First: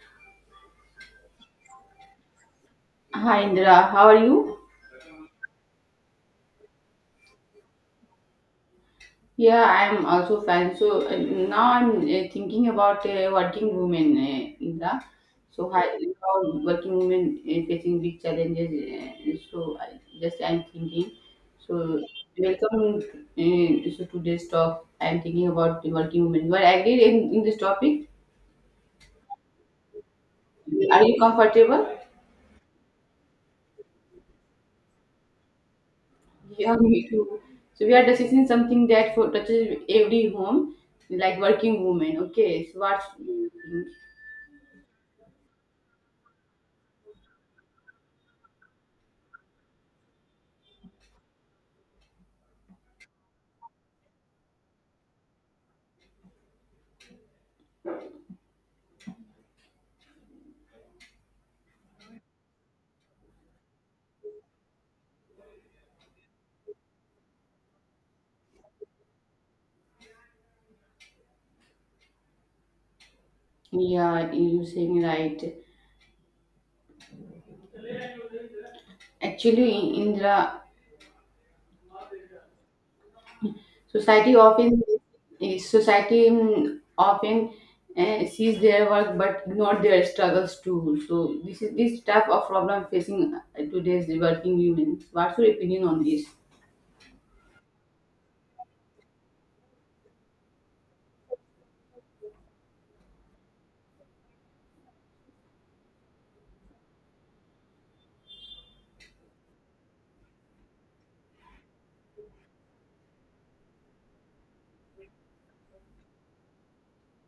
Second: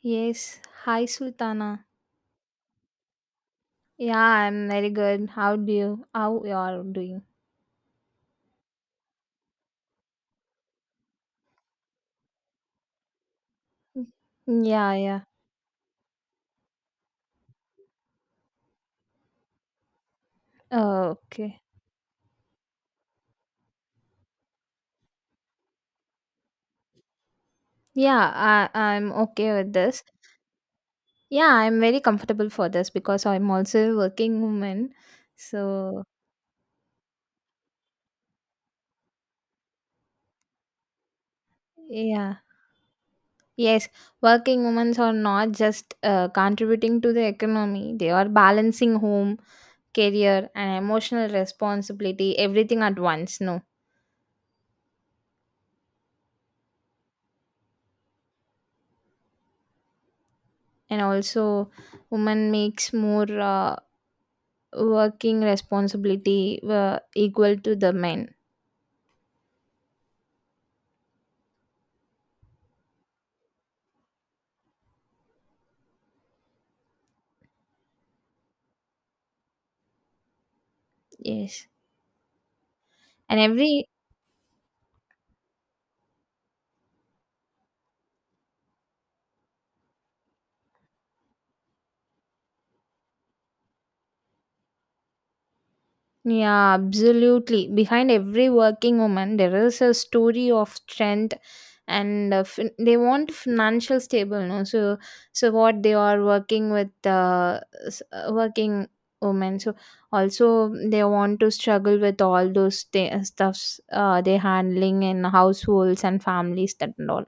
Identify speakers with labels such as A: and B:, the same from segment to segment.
A: Yes, hi Sultana.
B: Hi Indra, how are
A: Yeah,
B: you?
A: I'm very good. How do you how you are doing?
B: Yeah, I'm also fine. So now I'm thinking about working women,
A: Yeah,
B: Indra.
A: yeah.
B: So how working women facing big challenges. Just I'm thinking.
A: Okay.
B: So welcome, so today's talk. I'm thinking about the working women. Well, I agree in this topic.
A: Yeah, I'm okay with this.
B: Are you
A: Yeah, I'm
B: comfortable?
A: very comfortable for this because I'm also a working woman. So,
B: Yeah, me too. So we are discussing something that touches every home, like working women.
A: yeah.
B: Okay, so what's.
A: Yes, working women are not just contributing to the economy. They are balancing home, career and emotional responsibility everything at once, no. And also women makes more working responsibility were equal to the men.
B: Yeah, you're saying right. Actually, in the
A: Yes, and every,
B: society often, society often sees their work but not their struggles too. So this is this type of problem facing today's working women. What's your opinion on this?
A: yeah, absolutely, behind every working woman there is a story of strength and they want financial stable, no. So what they are working with working women, also they want to struggle with all those stuffs they're handling in households and families, that and all.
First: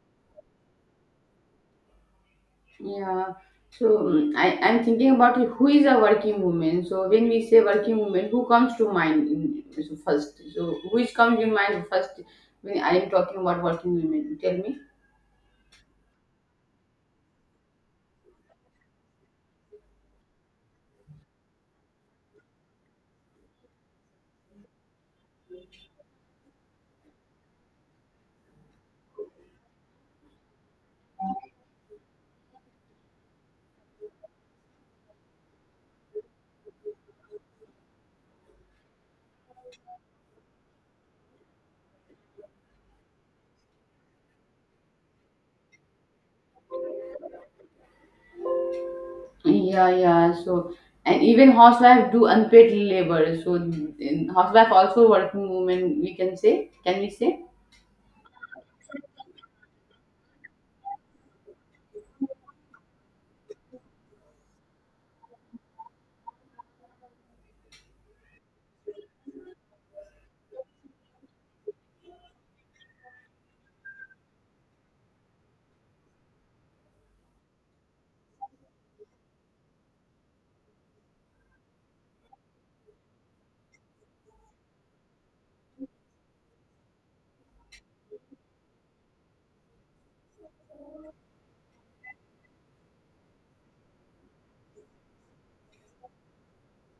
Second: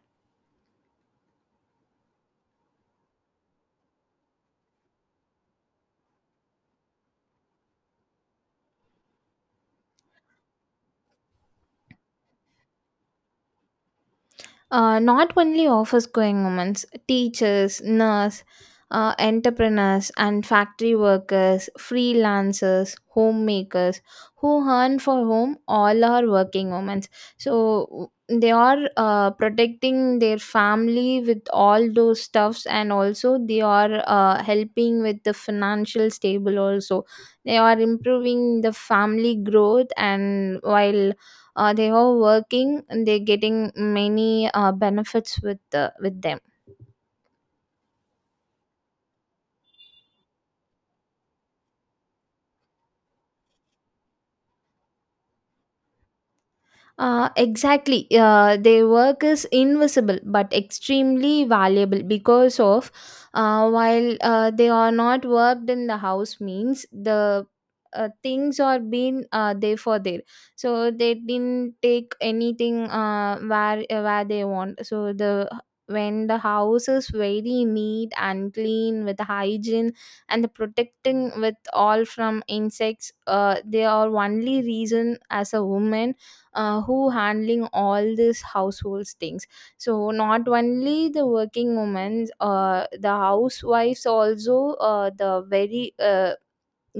B: Yeah. So I'm thinking about who is a working woman. So when we say working woman, who comes to mind so first? So which comes in mind first when I am talking about working women? Tell me.
A: Not only office going women, teachers, nurse, entrepreneurs, and factory workers, freelancers, homemakers who earn, for whom all are working women. So they are protecting their family with all those stuffs, and also they are helping with the financial stable. Also, they are improving the family growth, and while they are working and they're getting many benefits with them.
B: Yeah, yeah. So, and even housewife do unpaid labor. So, in housewife also working woman, we can say, can we say?
A: Exactly. Their work is invisible but extremely valuable because of, while they are not worked in the house means the things are being there for there. So they didn't take anything where they want. So the when the house is very neat and clean with hygiene and the protecting with all from insects, they are only reason as a woman who handling all these households things. Not only the working women, the housewives also, the very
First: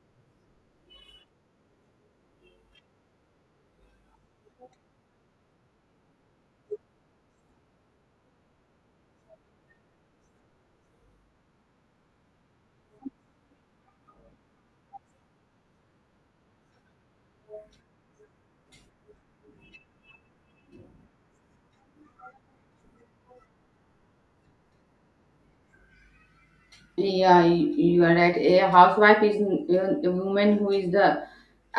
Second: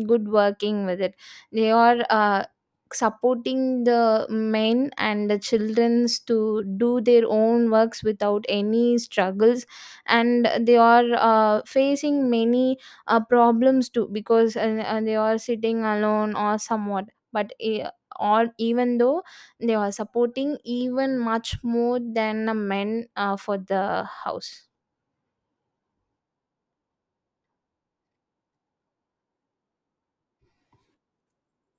A: good working with it, they are supporting the men and the childrens to do their own works without any struggles, and they are facing many problems too because they are sitting alone or somewhat, but or even though they are supporting even much more than a men for the house.
B: Yeah, you are right. A housewife is a woman who is the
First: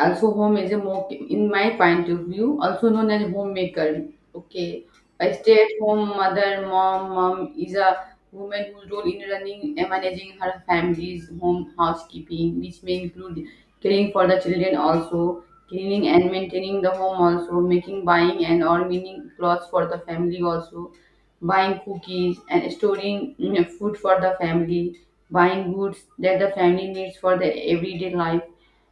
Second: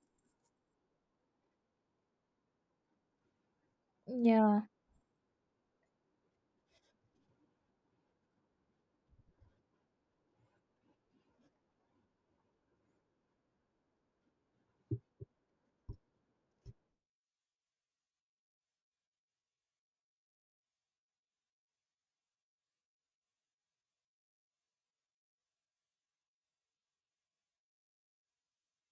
B: also home is a more, in my point of view, also known as homemaker.
A: Yeah.
B: Okay, a stay-at-home mother, mom is a woman whose role in running and managing her family's home housekeeping, which may include caring for the children also, cleaning and maintaining the home also, making, buying and or meaning clothes for the family also, buying cookies and storing food for the family, buying goods that the family needs for the everyday life,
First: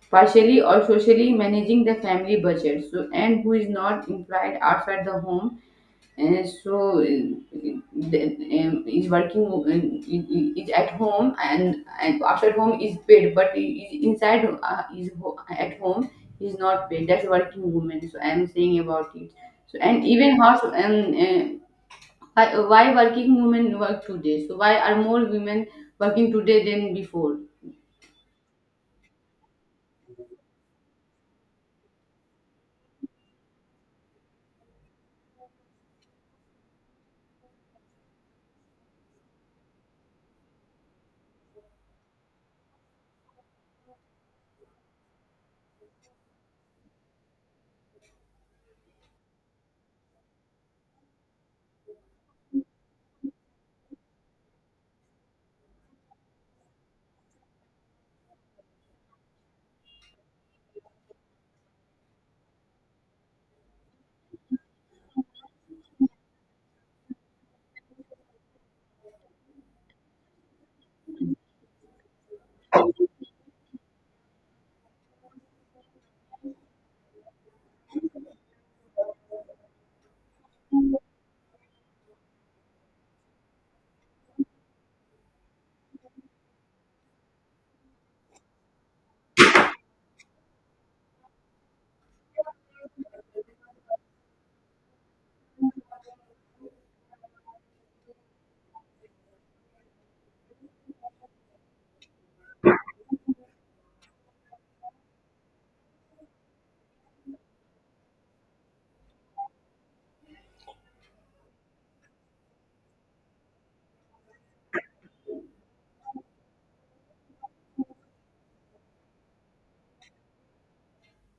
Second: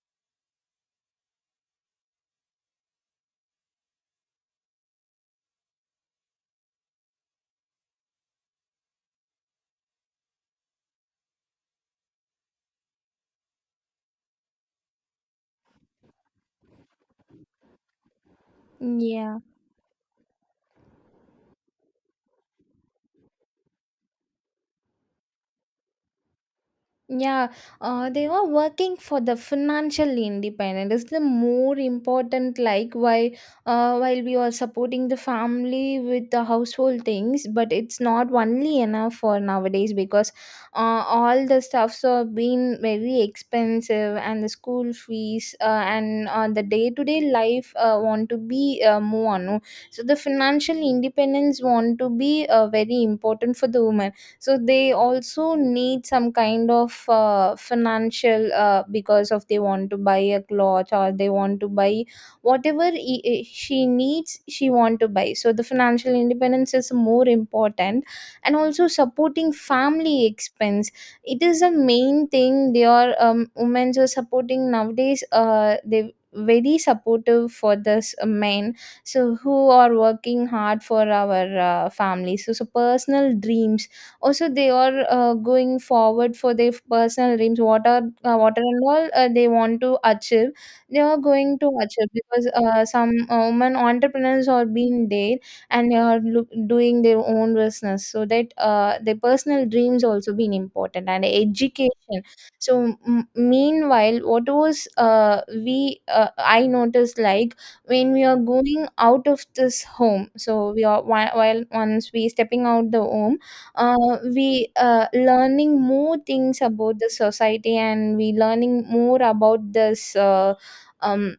B: partially or socially managing the family budget. So, and who is not employed outside the home, and so is working is at home, and outside home is paid, but is inside, at home is not paid. That's working woman. So I am saying about it.
A: Yeah.
B: So and even house and. Why working women work today? So why are more women working today than before?
A: Yeah, they are working for the financial independence. It's the more important, like why, while we are supporting the family with the household things, but it's not only enough for nowadays because all the stuffs have been very expensive and the school fees and the day to day life want to be more. On. So the financial independence want to be very important for the woman, so they also need some kind of financial, because of they want to buy a cloth or they want to buy whatever she needs, she want to buy. So the financial independence is more important, and also supporting family expense, it is a main thing they are, women are supporting nowadays. They very supportive for this men, so who are working hard for our family. So personal dreams, also they are going forward for their personal dreams, what are and all they want to achieve, they are going to achieve, because some women entrepreneurs are being there and they are doing their own business, so that their personal dreams also been important. And education, meanwhile what was we I noticed, like, when we are going out of this home, so we are, while once we stepping out the home, we learning more things about the society and we learning more about this, um,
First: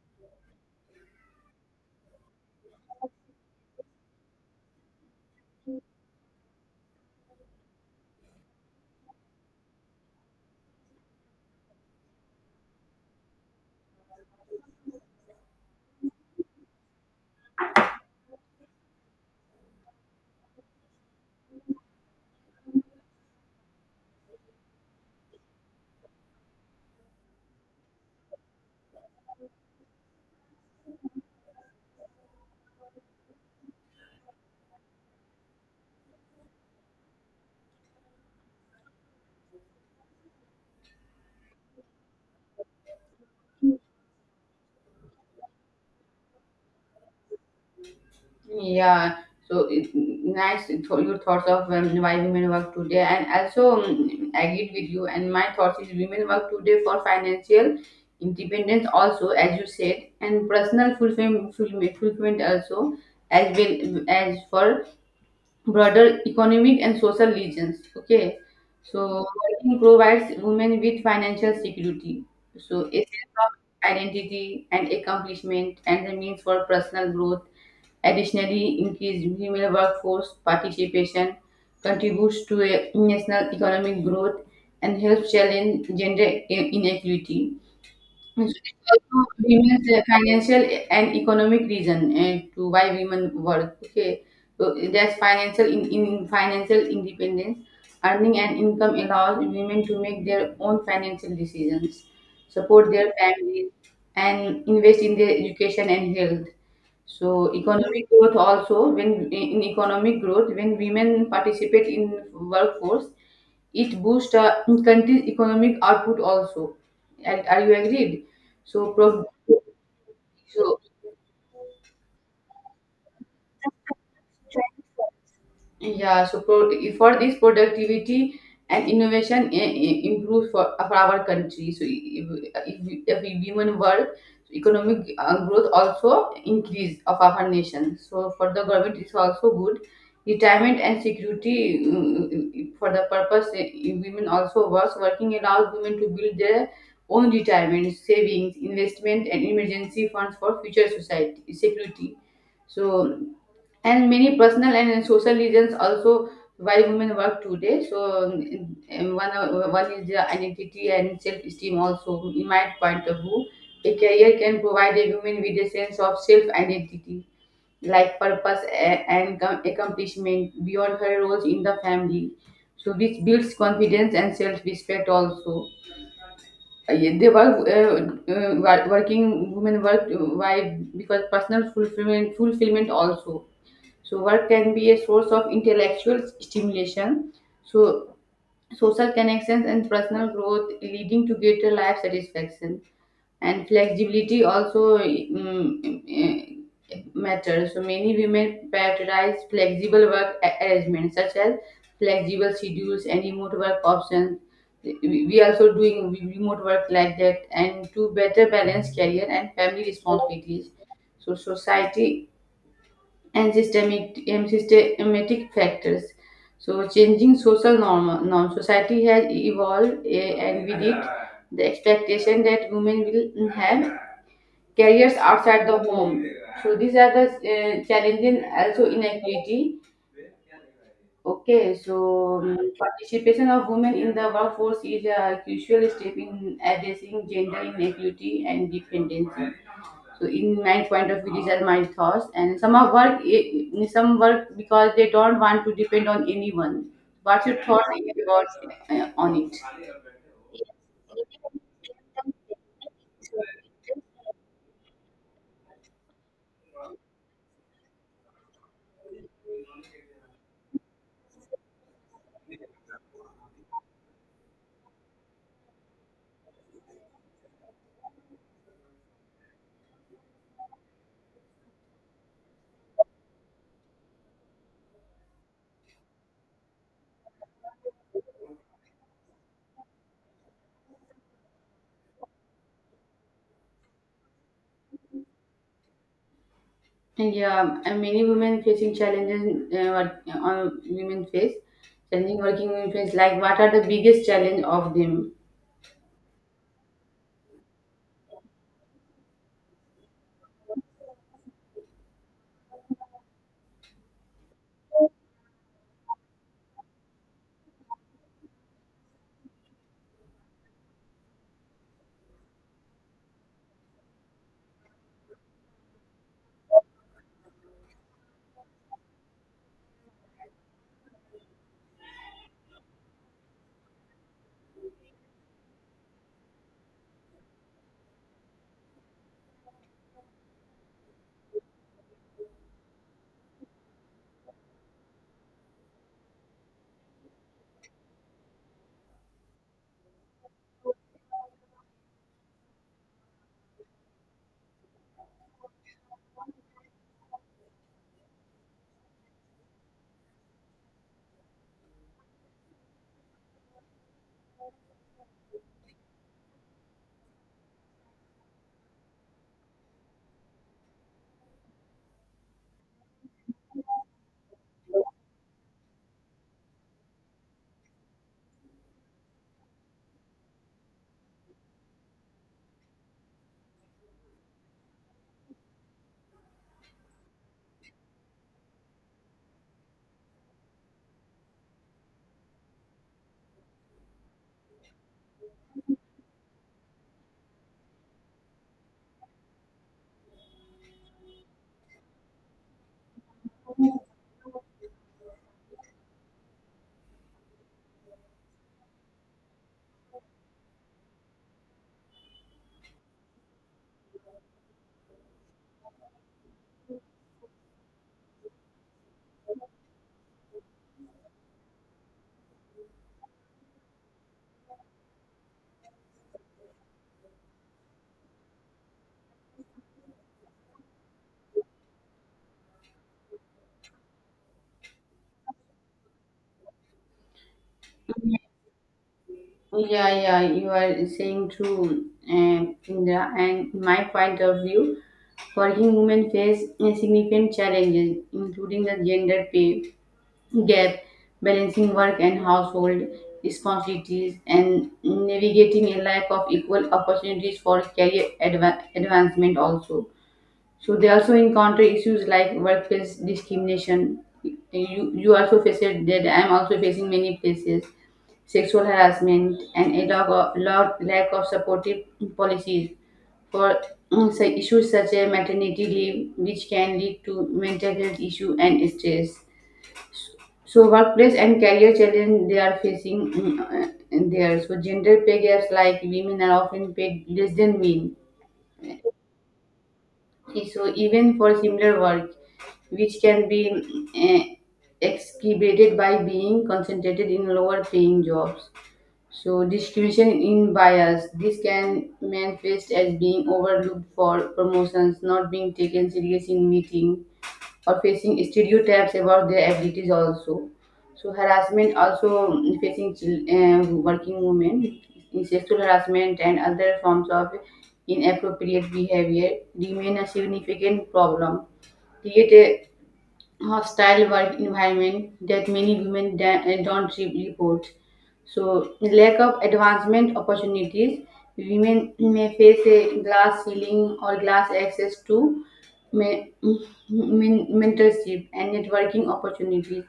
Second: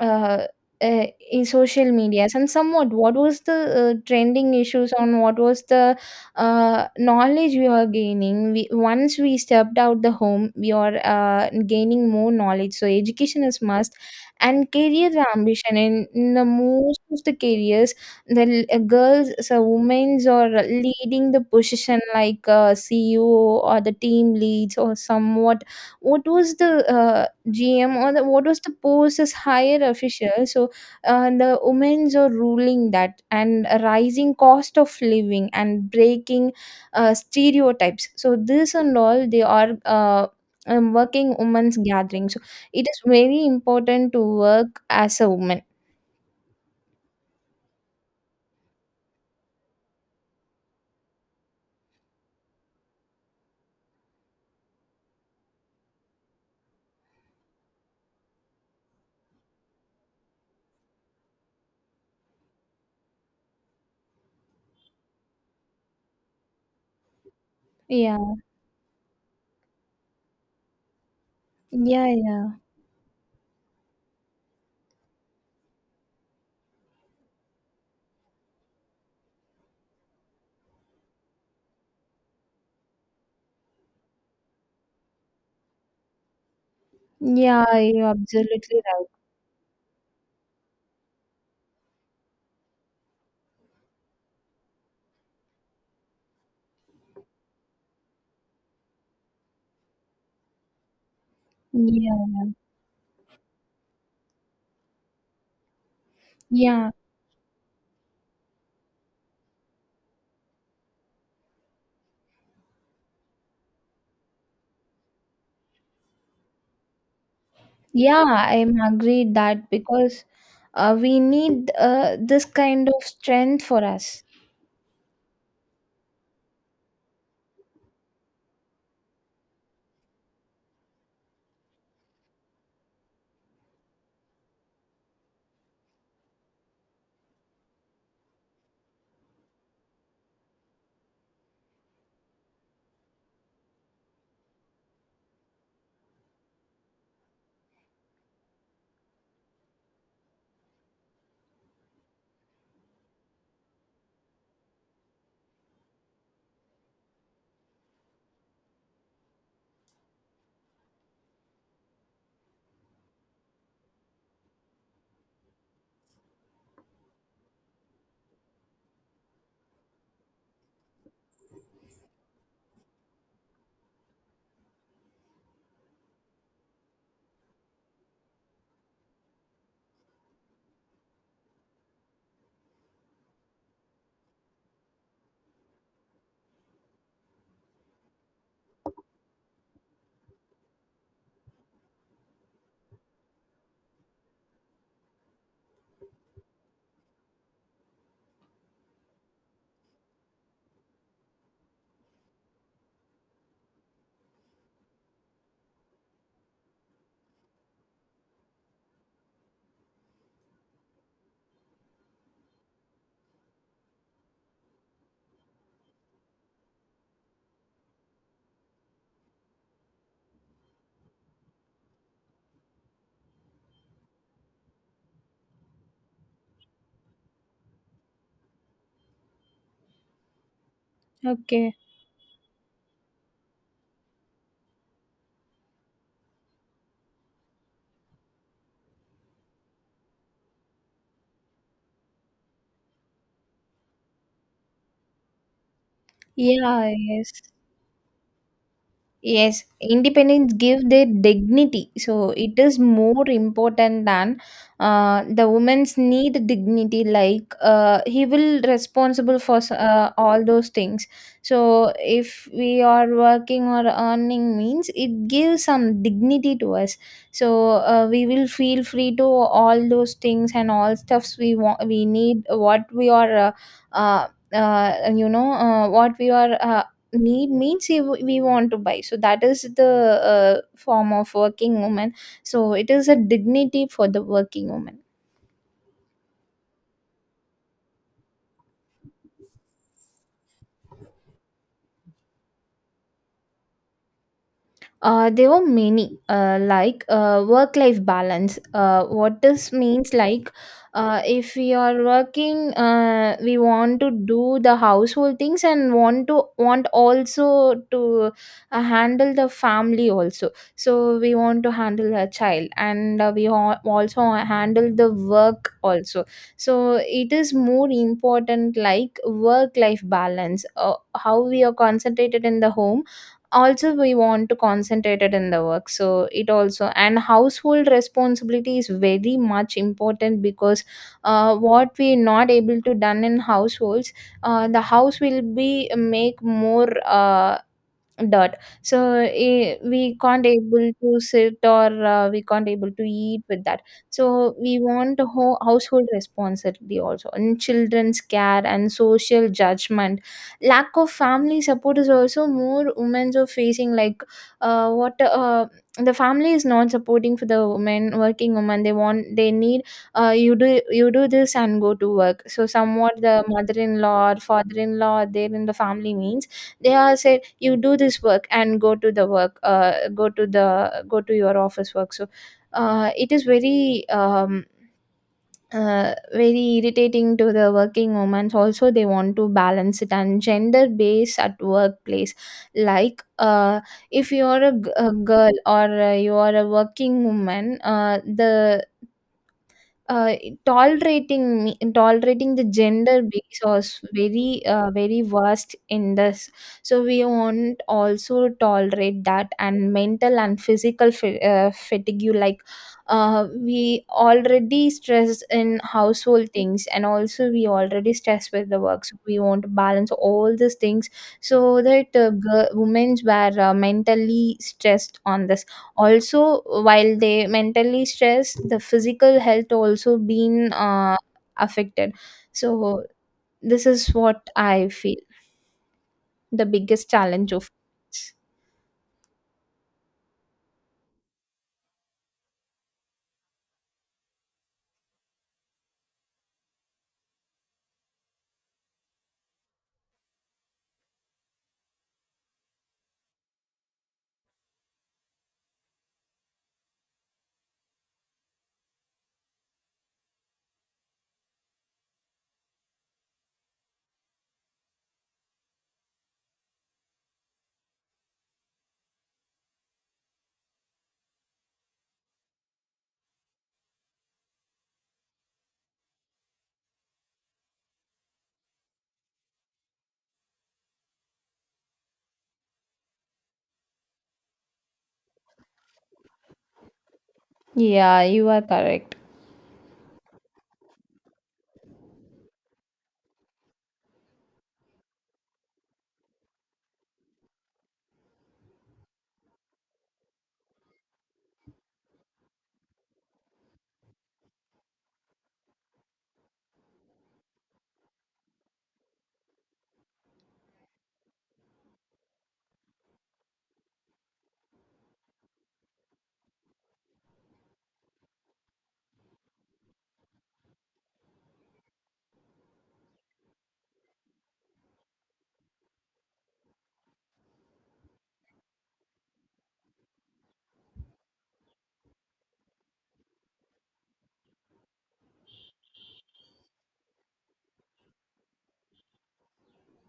A: uh, uh, in social medias and somewhat what was the trending issues on, what was the knowledge we were gaining, we, once we stepped out the home we are gaining more knowledge, so education is must. And career ambition, in the most of the careers, the girls, so women's are leading the position like ceo or the team leads or somewhat, what was the GM or the, what was the post as higher official? So the women's are ruling that, and a rising cost of living and breaking stereotypes. So this and all they are, working women's gathering. So it is very important to work as a woman.
B: Yeah, so it, nice your thoughts of why women work today, and also I agreed with you. And my thoughts is women work today for financial independence, also as you said, and personal fulfillment also, as well as for broader economic and social reasons.
A: Yeah,
B: Okay, so working provides women with financial
A: yeah,
B: security,
A: yeah,
B: so a sense of identity and accomplishment, and the means for personal growth. Additionally, increased female workforce participation contributes to a national economic growth and helps challenge gender inequality.
A: yeah. You're absolutely
B: It's
A: right.
B: also women's financial and economic reason and to why women work. Okay, so there's financial in financial independence, earning an income allows women to make their own financial decisions,
A: Yeah,
B: support their families, and invest in their education and health.
A: yeah.
B: So economic growth also, when in economic growth when women participate in workforce, it boosts country's economic output also. Are you
A: Yeah,
B: agreed?
A: I am
B: So, pro-
A: agreed that because
B: so,
A: we need this kind of strength for us.
B: yeah, so for this productivity and innovation improves for our country. So if we women work, so economic growth also increase of our nation. So for the government, it's also good. Retirement and security, for the purpose, women also works. Working allows women to build their own retirement, savings, investment, and emergency funds for future society security. So and many personal and social reasons also why women work today, so one is their identity and self esteem, also in my point of view a career can provide a woman with a sense of self identity, like purpose and accomplishment beyond her roles in the family, so this builds confidence and self respect also. Yeah, they work working women work, why? Because personal fulfillment also, so work can be a source of intellectual stimulation, so social connections and personal growth, leading to greater life satisfaction. And flexibility also matters. So many women prioritize flexible work arrangements such as flexible schedules and remote work options. We also doing remote work like that, and to better balance career and family responsibilities. So society and systemic systematic factors. So, changing social norm, society has evolved, and with it, the expectation that women will have careers outside the home. So, these are the challenging also inequality.
A: Okay.
B: Okay, so participation of women in the workforce is a crucial step in addressing gender inequality and dependency. So, in my point of view, these are my thoughts. And some of work, some work because they don't want to depend on anyone.
A: Yeah, yes.
B: What's your thoughts about on it?
A: Yes, independence give their dignity. So it is more important than, the women's need dignity. Like, he will responsible for all those things. So if we are working or earning means it gives some dignity to us. So we will feel free to all those things and all stuffs we want. We need what we are. Uh, uh, you know, what we are need means, we want to buy, so that is the form of working woman. So it is a dignity for the working woman.
B: And yeah, and many women facing challenges, on women face challenging, working women face, like what are the biggest challenge of them?
A: There were many, like, work life balance. What this means, like, if we are working, we want to do the household things and want also to handle the family also. So we want to handle a child and also handle the work also. So it is more important, like work life balance, how we are concentrated in the home, also we want to concentrate it in the work. So it also, and household responsibility is very much important because what we not able to done in households, the house will be make more dot. So eh, we can't able to sit or we can't able to eat with that. So we want a household responsibility also, and children's care and social judgment. Lack of family support is also more women are facing, like, what the family is not supporting for the women working women. They want, they need, you do, this and go to work. So somewhat the mother-in-law or father-in-law they're in the family means they are said you do this work and go to the work, go to the go to your office work. So it is very very irritating to the working women, also they want to balance it. And gender base at workplace, like, if you are a, a girl or you are a working woman, the uh, tolerating me tolerating the gender base was very, very worst in this. So we won't also tolerate that. And mental and physical fatigue, like, we already stress in household things, and also we already stress with the work, so we want to balance all these things. So that girl, women were mentally stressed on the, also, while they mentally stress, the physical health also been affected. So this is what I feel the biggest challenge of.
B: Yeah, yeah, you are saying true, and Indra. And in my point of view, working women face significant challenges, including the gender pay gap, balancing work and household responsibilities, and navigating a lack of equal opportunities for career advancement also. So they also encounter issues like workplace discrimination. You also face it, that I'm also facing many places, sexual harassment, and a lack of, lack of supportive policies for, say, issues such as maternity leave, which can lead to mental health issue and stress. So workplace and career challenge they are facing, there. So gender pay gaps, like women are often paid less than men.
A: Yeah, you are correct.
B: Okay, so even for similar work, which can be eh, excavated by being concentrated in lower paying jobs. So discrimination in bias, this can manifest as being overlooked for promotions, not being taken serious in meeting, or facing stereotypes about their abilities also. So harassment also, facing working women, sexual harassment and other forms of inappropriate behavior remain a significant problem. Create hostile work environment that many women don't report. So, lack of advancement opportunities, women may face a glass ceiling or glass access to, me, mentorship and networking opportunities,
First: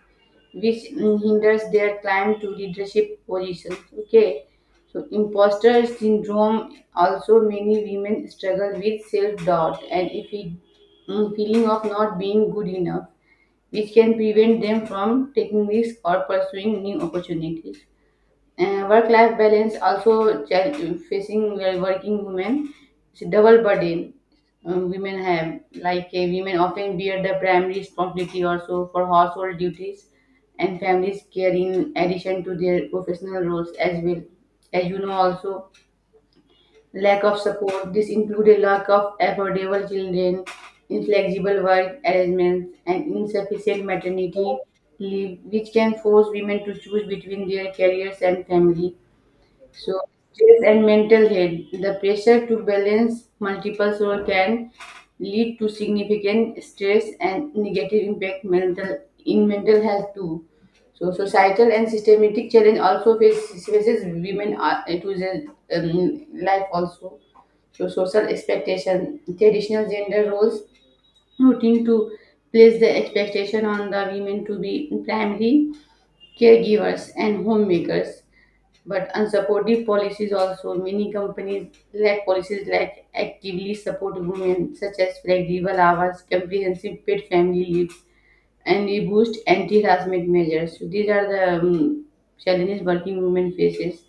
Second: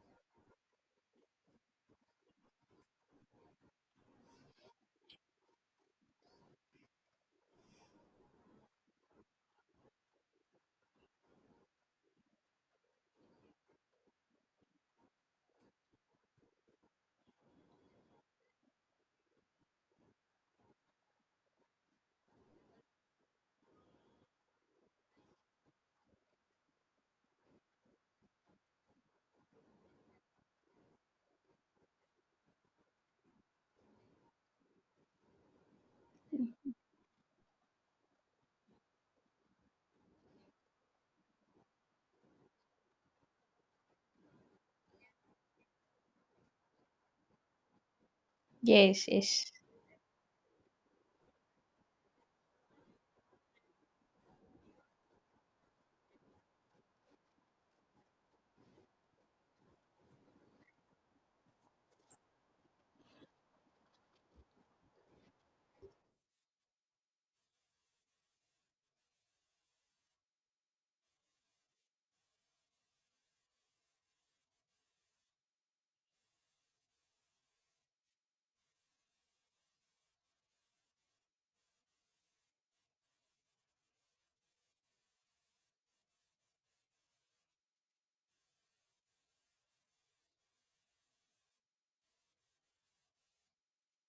B: which hinders their climb to leadership positions. Okay, so imposter syndrome, also many women struggle with self doubt and if we, feeling of not being good enough, which can prevent them from taking risks or pursuing new opportunities. Work life balance also facing well, working women, it's a double burden, women have, like women often bear the primary responsibility also for household duties and families care in addition to their professional roles as well, as you know also. Lack of support. This included lack of affordable children, inflexible work arrangements, and insufficient maternity leave, which can force women to choose between their careers and family.
A: Yes, yes.
B: So, stress and mental health. The pressure to balance multiple roles can lead to significant stress and negative impact mental, in mental health too. So, societal and systematic challenge also faces women to their life also. So, social expectation, traditional gender roles, routine to place the expectation on the women to be primary caregivers and homemakers, but unsupportive policies also, many companies lack policies like actively support women, such as flexible hours, comprehensive paid family leave, and we boost anti-harassment measures. So these are the challenges working women faces.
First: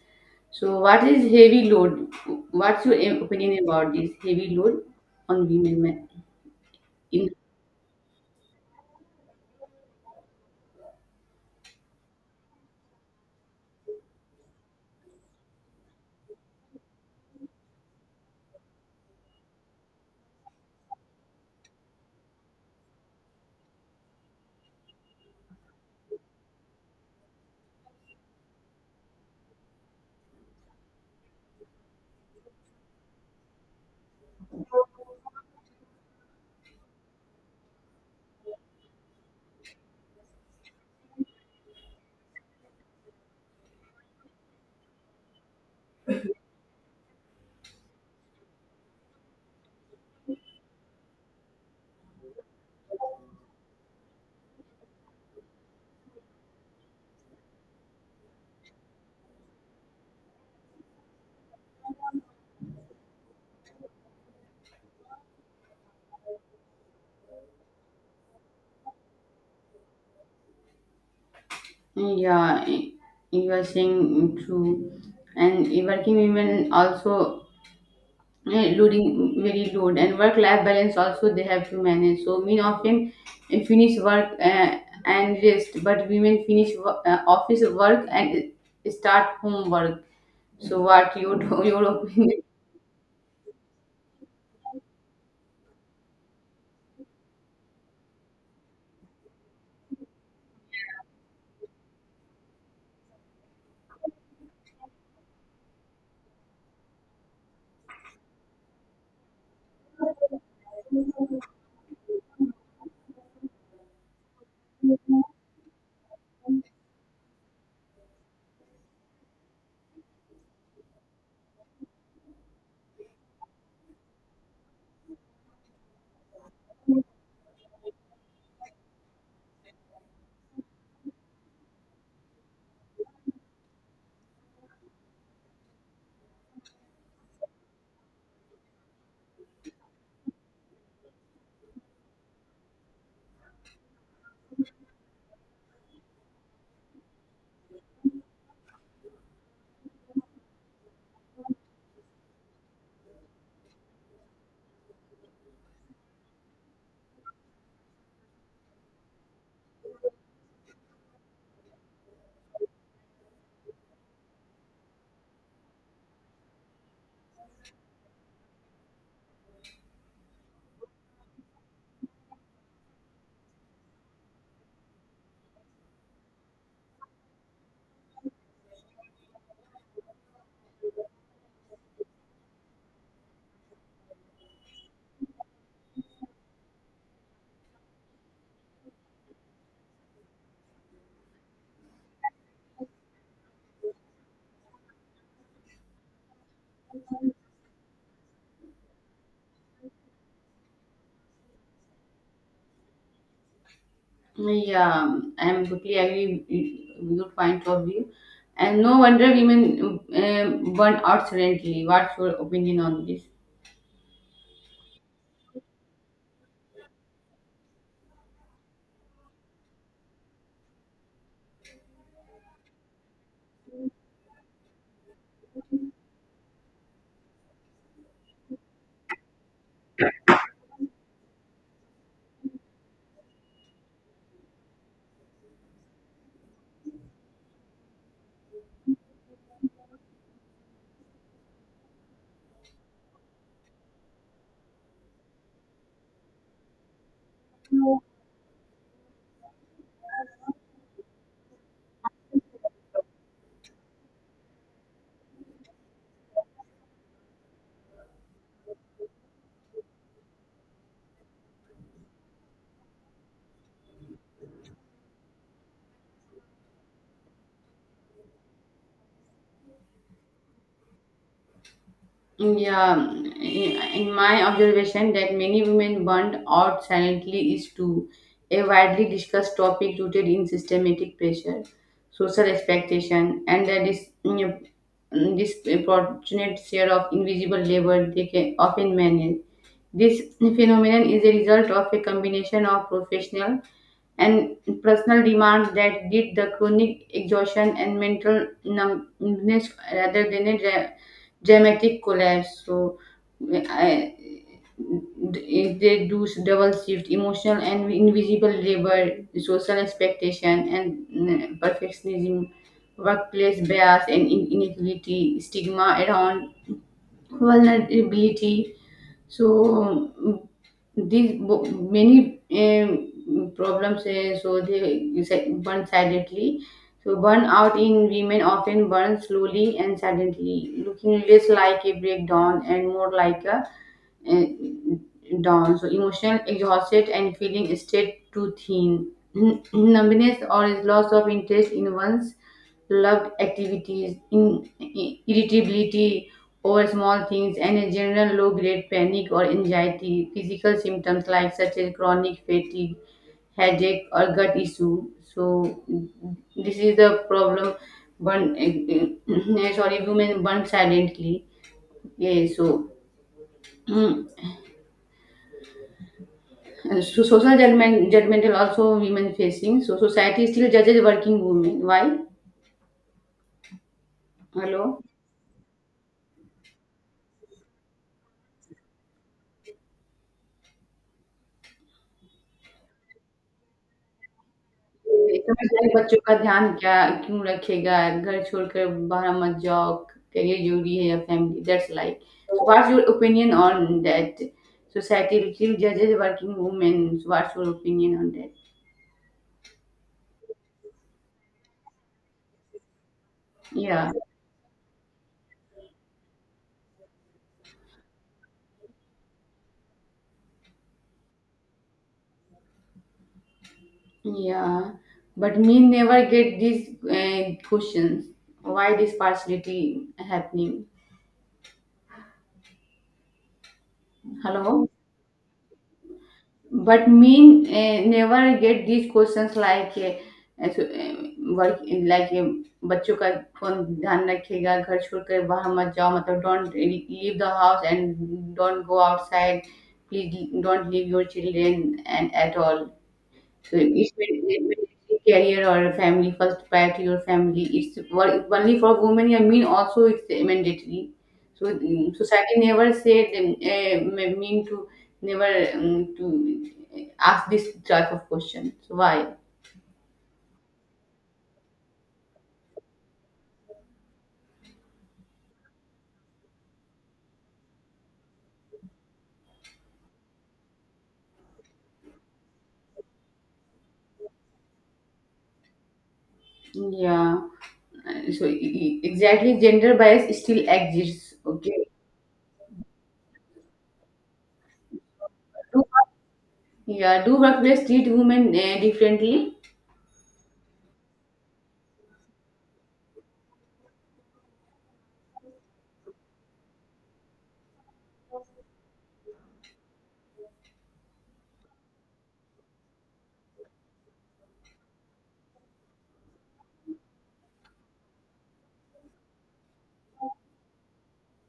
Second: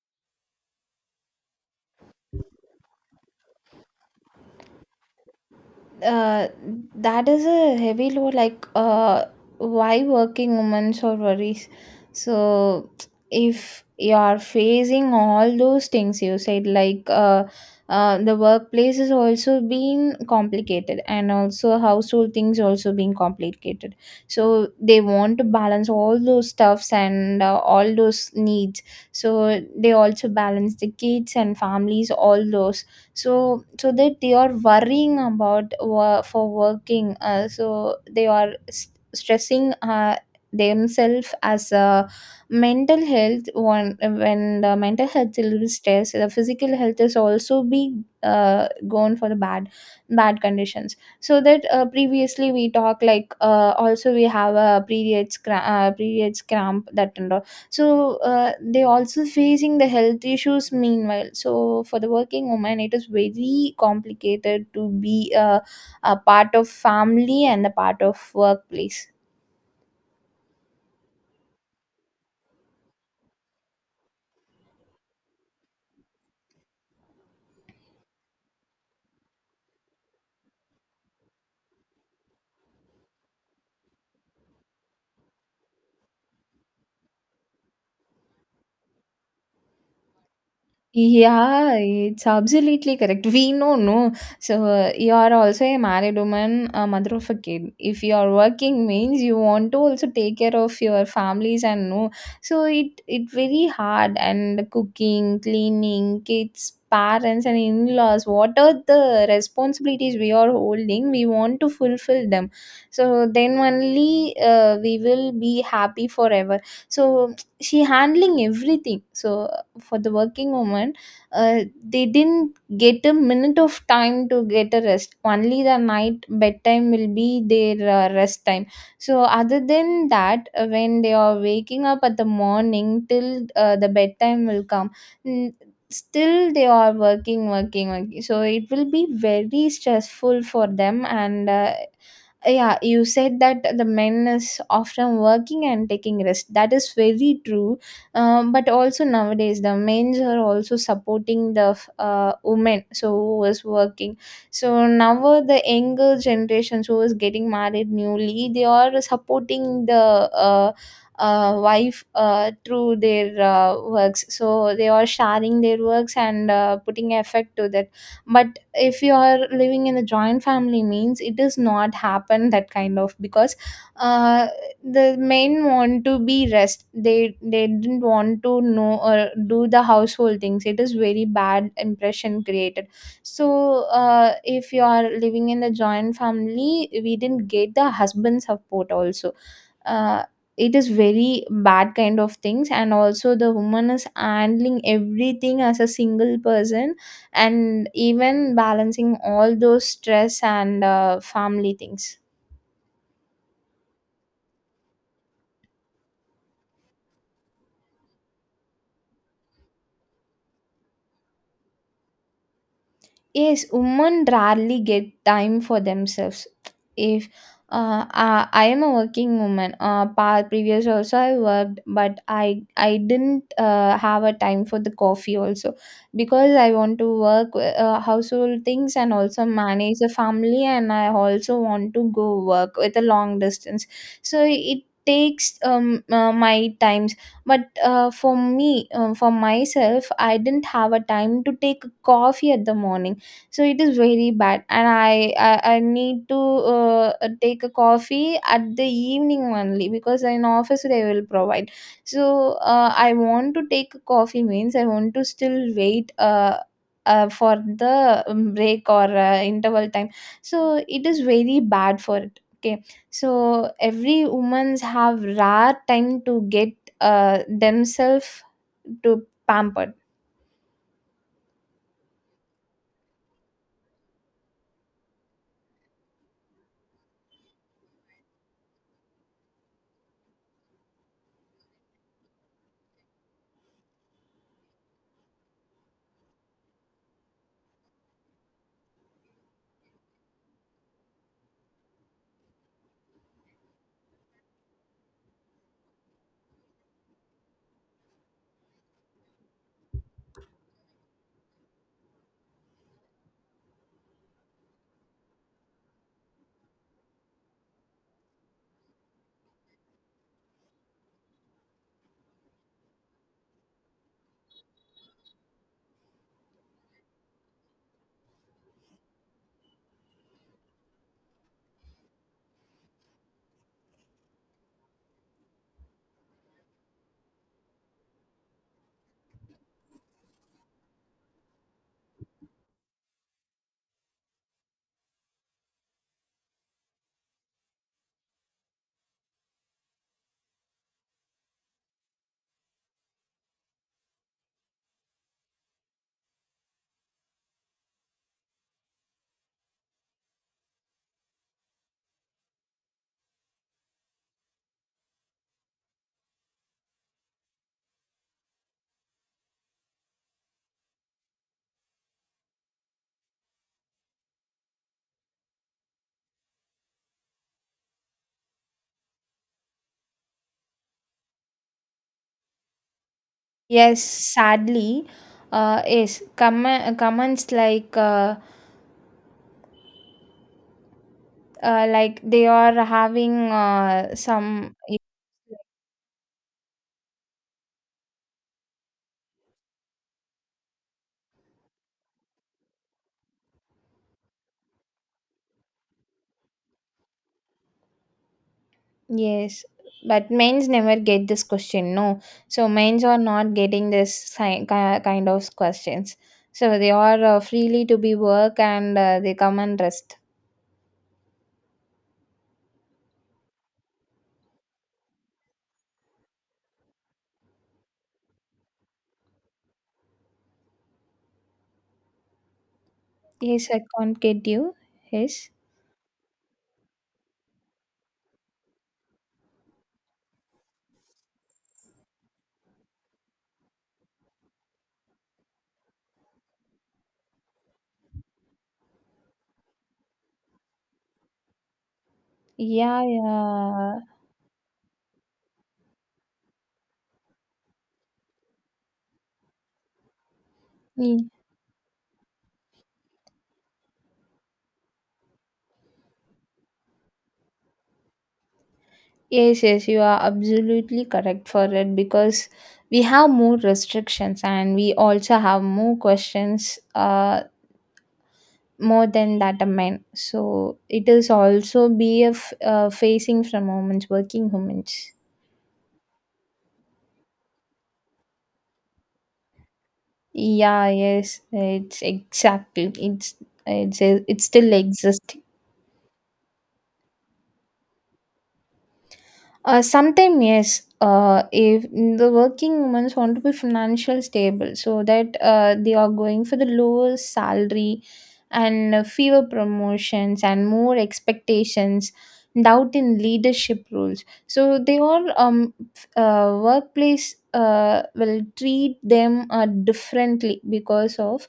B: So what is heavy load? What's your opinion about this heavy load on women? Ma-
A: uh, that
B: In
A: is a heavy load, like, why working women so worries. So if you are facing all those things you said, like, the workplace is also being complicated and also household things also being complicated. So they want to balance all those stuffs and all those needs. So they also balance the kids and families all those. So that they are worrying about for working, so they are stressing themselves as a mental health one. When the mental health is stressed, the physical health is also be gone for the bad conditions. So that previously we talk, like, also we have a periods cramp, that and all. So they also facing the health issues meanwhile. So for the working woman it is very complicated to be a part of family and a part of workplace.
B: Yeah, you are saying true, and working women also loading very load, and work life balance also they have to manage, so men often finish work and rest, but women finish office work and start home work, so what you do
A: Yeah,
B: your
A: it's
B: opinion.
A: absolutely correct. We know, no. So you are also a married woman, a mother of a kid. If you are working means you want to also take care of your families and no. So it very hard, and cooking, cleaning, kids, parents and in-laws. What are the responsibilities we are holding? We want to fulfill them. So then only we will be happy forever. So she handling everything. So for the working woman uh, they didn't get a minute of time to get a rest. Only the night bedtime will be their rest time. So other than that, when they are waking up at the morning till the bedtime will come, mm, still they are working working working, so it will be very stressful for them. And yeah, you said that the men is often working and taking rest, that is very true. But also nowadays the men's are also supporting the women, so who is working. So now the younger generations who is getting married newly, they are supporting the wife through their works, so they are sharing their works and putting effort to that. But if you are living in a joint family means, it does not happen that kind of, because uh, the men want to be rest, they didn't want to know or do the household things. It is very bad impression created. So if you are living in the joint family, we didn't get the husband support also. uh, it is very bad kind of things, and also the woman is handling everything as a single person and even balancing all those stress and family things.
B: Yeah, I'm totally agree with your point of view, and no wonder women burn out suddenly. What's your opinion on this?
A: Yes, women rarely get time for themselves. If I am a working woman, previous also I worked, but I didn't have a time for the coffee also, because I want to work household things and also manage a family, and I also want to go work with a long distance. So it takes my times. But for me, for myself, I didn't have a time to take coffee at the morning. So it is very bad, and I need to take a coffee at the evening only because in office they will provide. So I want to take a coffee means, I want to still wait for the break or interval time. So it is very bad for it, okay. So every woman's have rare time to get themselves to pampered.
B: Yeah, in my observation, that many women burned out silently is too a widely discussed topic, rooted in systematic pressure, social expectation, and the disproportionate share of invisible labor they can often manage. This phenomenon is a result of a combination of professional and personal demands that lead the chronic exhaustion and mental numbness rather than a dramatic collapse. So, I, if they do double shift, emotional and invisible labor, social expectation and perfectionism, workplace bias and inequality, stigma around vulnerability. So these many problems. So they burn silently. So burnout in women often burns slowly and silently, looking less like a breakdown and more like a uh, down. So emotional exhausted and feeling stayed too thin. Numbness or is loss of interest in one's loved activities, irritability over small things, and a general low grade panic or anxiety. Physical symptoms like such as chronic fatigue, headache, or gut issue. So this is the problem. Burn, sorry, women burn silently. Yeah, so so social judgment, judgmental also women facing. So society still judges working women. Why?
A: Yes,
B: hello
A: sadly, yes, comments like they are having some.
B: समझदार बच्चों का ध्यान क्या क्यों रखेगा घर छोड़कर बाहर मत जाओ करियर जरूरी है या family that's like so what's your opinion on that society still जजेस working women what's your opinion on that
A: Yes, but men's never get this question. No, so men's are not getting
B: या
A: this kind of questions. So they are freely to be work and they come and rest.
B: Yeah but men never get this questions why this partiality happening
A: Yes, I can't get
B: hello.
A: you. Yes,
B: But mean never get these questions, like so like the, children's phone. Don't leave the house and don't go outside. Please don't leave your children and at all.
A: yeah,
B: So it may be career or a family first priority or family. It's only for women. I mean, also it's mandatory.
A: yeah.
B: So society never said mean to never to ask this type of question. So why?
A: Yes, yes, you are absolutely correct for it, because we have more restrictions and we also have more questions, more than that a man. So it is also be a facing from humans, working humans.
B: Yeah. So exactly, gender bias still
A: Yeah,
B: exists.
A: yes,
B: Okay.
A: it's exactly, it's still exists.
B: Do- Yeah. Do workplace treat women differently?
A: Sometime yes. If the working women want to be financial stable, so that they are going for the lower salary and fewer promotions and more expectations, doubt in leadership roles. So they all workplace will treat them differently, because of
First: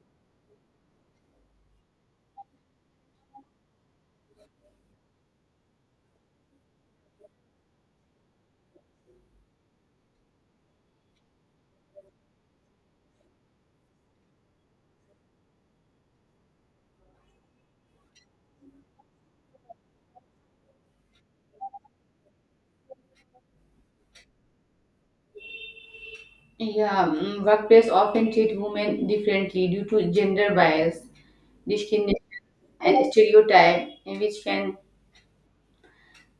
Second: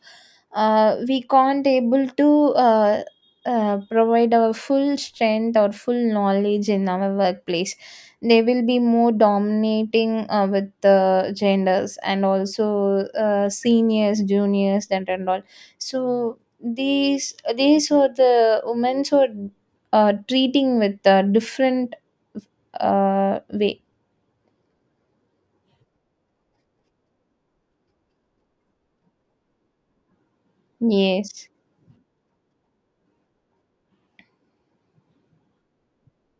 A: we can't able to uh, provide our full strength or full knowledge in our workplace. They will be more dominating with the genders and also seniors juniors that and all. So these are the women who are treating with a different way.
B: Yeah, workplace often treat women differently due to gender bias,
A: Yes.
B: discrimination, and stereotype, which can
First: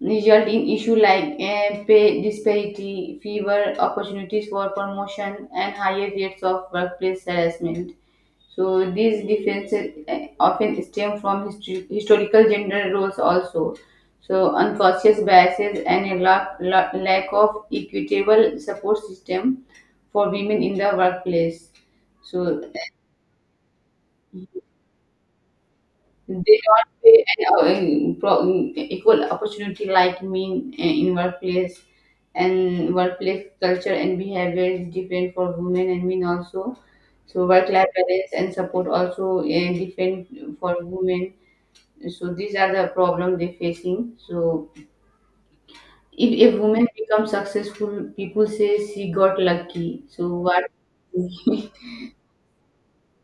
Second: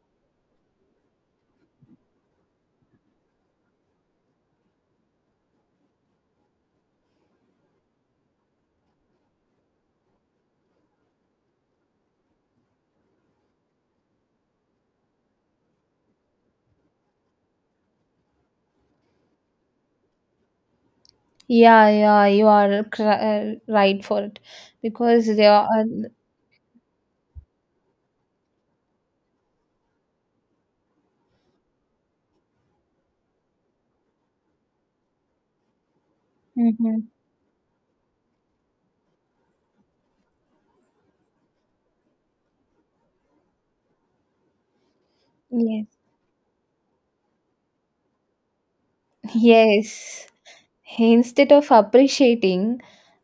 B: result in issues like pay disparity, fewer opportunities for promotion, and higher rates of workplace harassment. So these differences often stem from historical gender roles also. So unconscious biases and a lack of equitable support system for women in the workplace.
A: Yeah, yeah, you
B: So
A: are right for it because they are.
B: they don't pay an, equal opportunity like mean in workplace, and workplace culture and behavior is different for women and men also.
A: Mhm.
B: So work life balance and support also different for women. So these are the problem they facing. So
A: Yes.
B: if a woman becomes successful, people say she got lucky.
A: Yes.
B: So what?
A: Instead of appreciating,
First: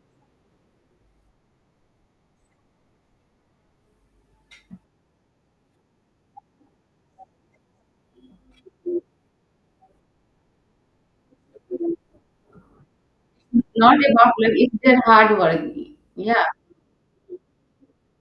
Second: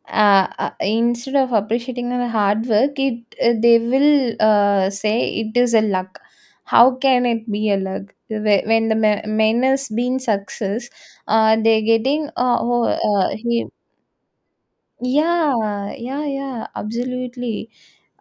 A: instead of appreciating the hard work, it they will say it is a luck. How can it be a luck? When the man has been success, they're getting he.
B: Not about luck. It's their hard work.
A: Yeah, yeah,
B: Yeah.
A: yeah, absolutely.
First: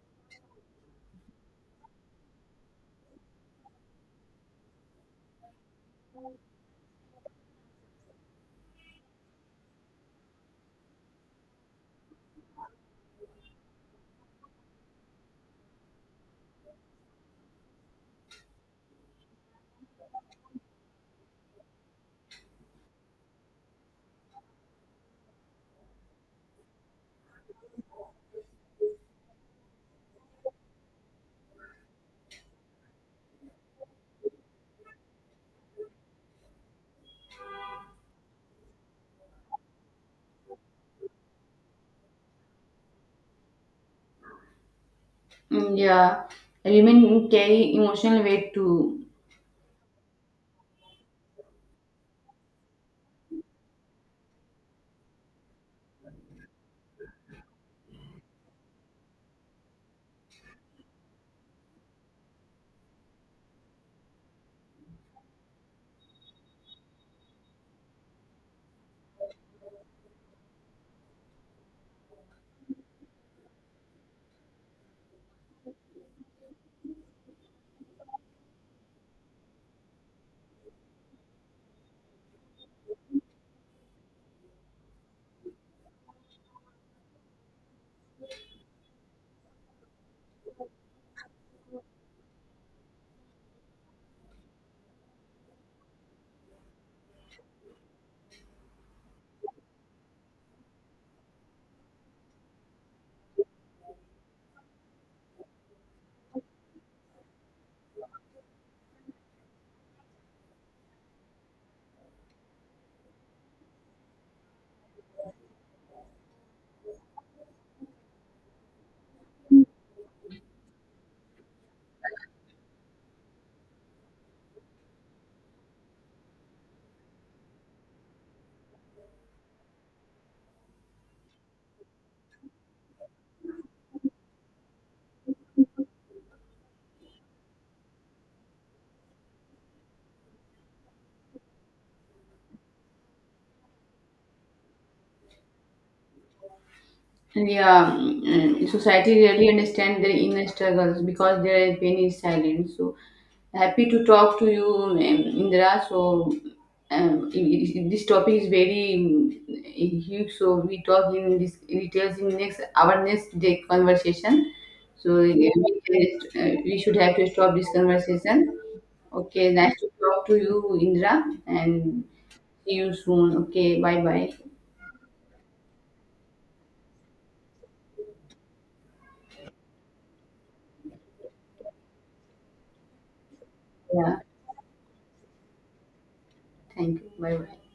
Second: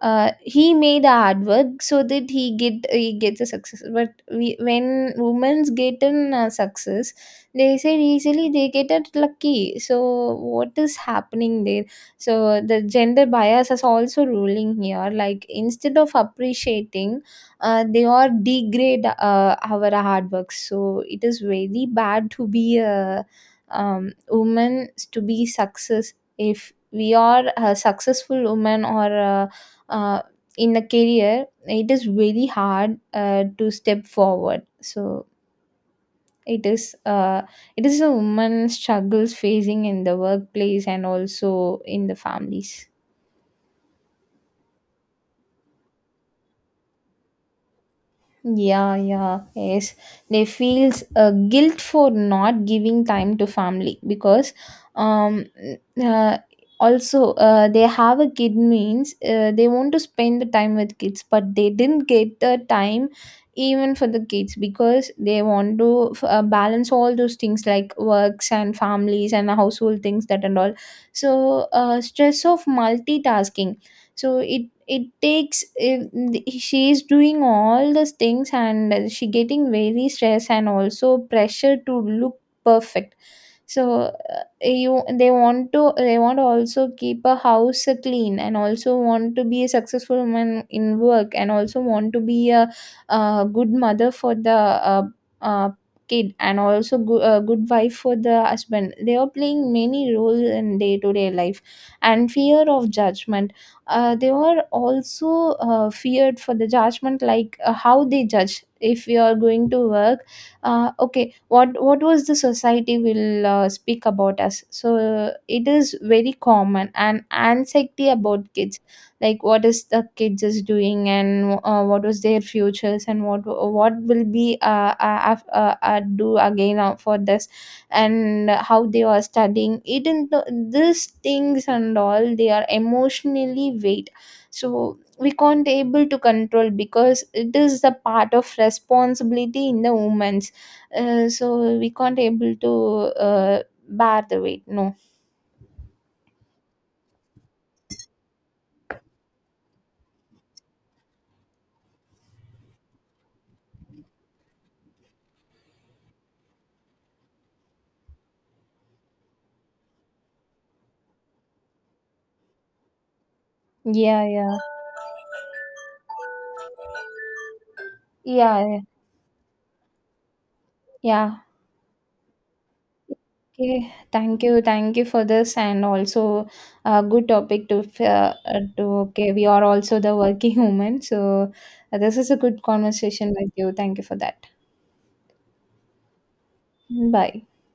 A: He made hard work so that he gets a success. But we, when women's get an success, they said easily they get it lucky. So what is happening there? So the gender bias is also ruling here. Like instead of appreciating, they all degrade our hard work. So it is very bad to be a, woman to be success. If we are a successful woman or a uh, in a career, it is really hard to step forward. So it is uh, it is a woman struggles facing in the workplace and also in the families.
B: Mm, yeah, women carry emotional weight
A: Yeah,
B: too.
A: yeah, yes. They feels guilt for not giving time to family, because um uh, also they have a kid means, they want to spend the time with kids, but they didn't get the time even for the kids, because they want to balance all those things like works and families and household things that and all. So stress of multitasking. So it takes, if she is doing all those things and she getting very stress and also pressure to look perfect. So you they want to, they want to also keep a house clean and also want to be a successful woman in work and also want to be a, good mother for the uh, kid, and also a good wife for the husband. They are playing many roles in day to day life. And fear of judgment, they are also feared for the judgment. Like how they judge if you are going to work, okay, what was the society will speak about us. So it is very common. And anxiety about kids, like what is the kids is doing and what was their futures, and what will be do again for this, and how they are studying it, and these things and all they are emotionally weight. So we can't able to control because it is the part of responsibility in the women. So we can't able to uh, bear the weight, no.
B: Yeah, society really understand their inner struggles because their pain is silent. So happy to talk to you, Indra. So this topic is very huge. So we talk in this details in next our next day
A: Yeah,
B: conversation.
A: yeah,
B: So we should have to stop this conversation.
A: yeah, yeah,
B: Okay, nice to talk to you, Indra,
A: yeah.
B: and see you soon.
A: Okay,
B: Okay, bye bye.
A: thank you, thank you for this. And also a good topic to to okay. We are also the working women. So this is a good conversation with you. Thank you for
B: Yeah,
A: that.
B: thank you. Bye
A: Bye.
B: bye.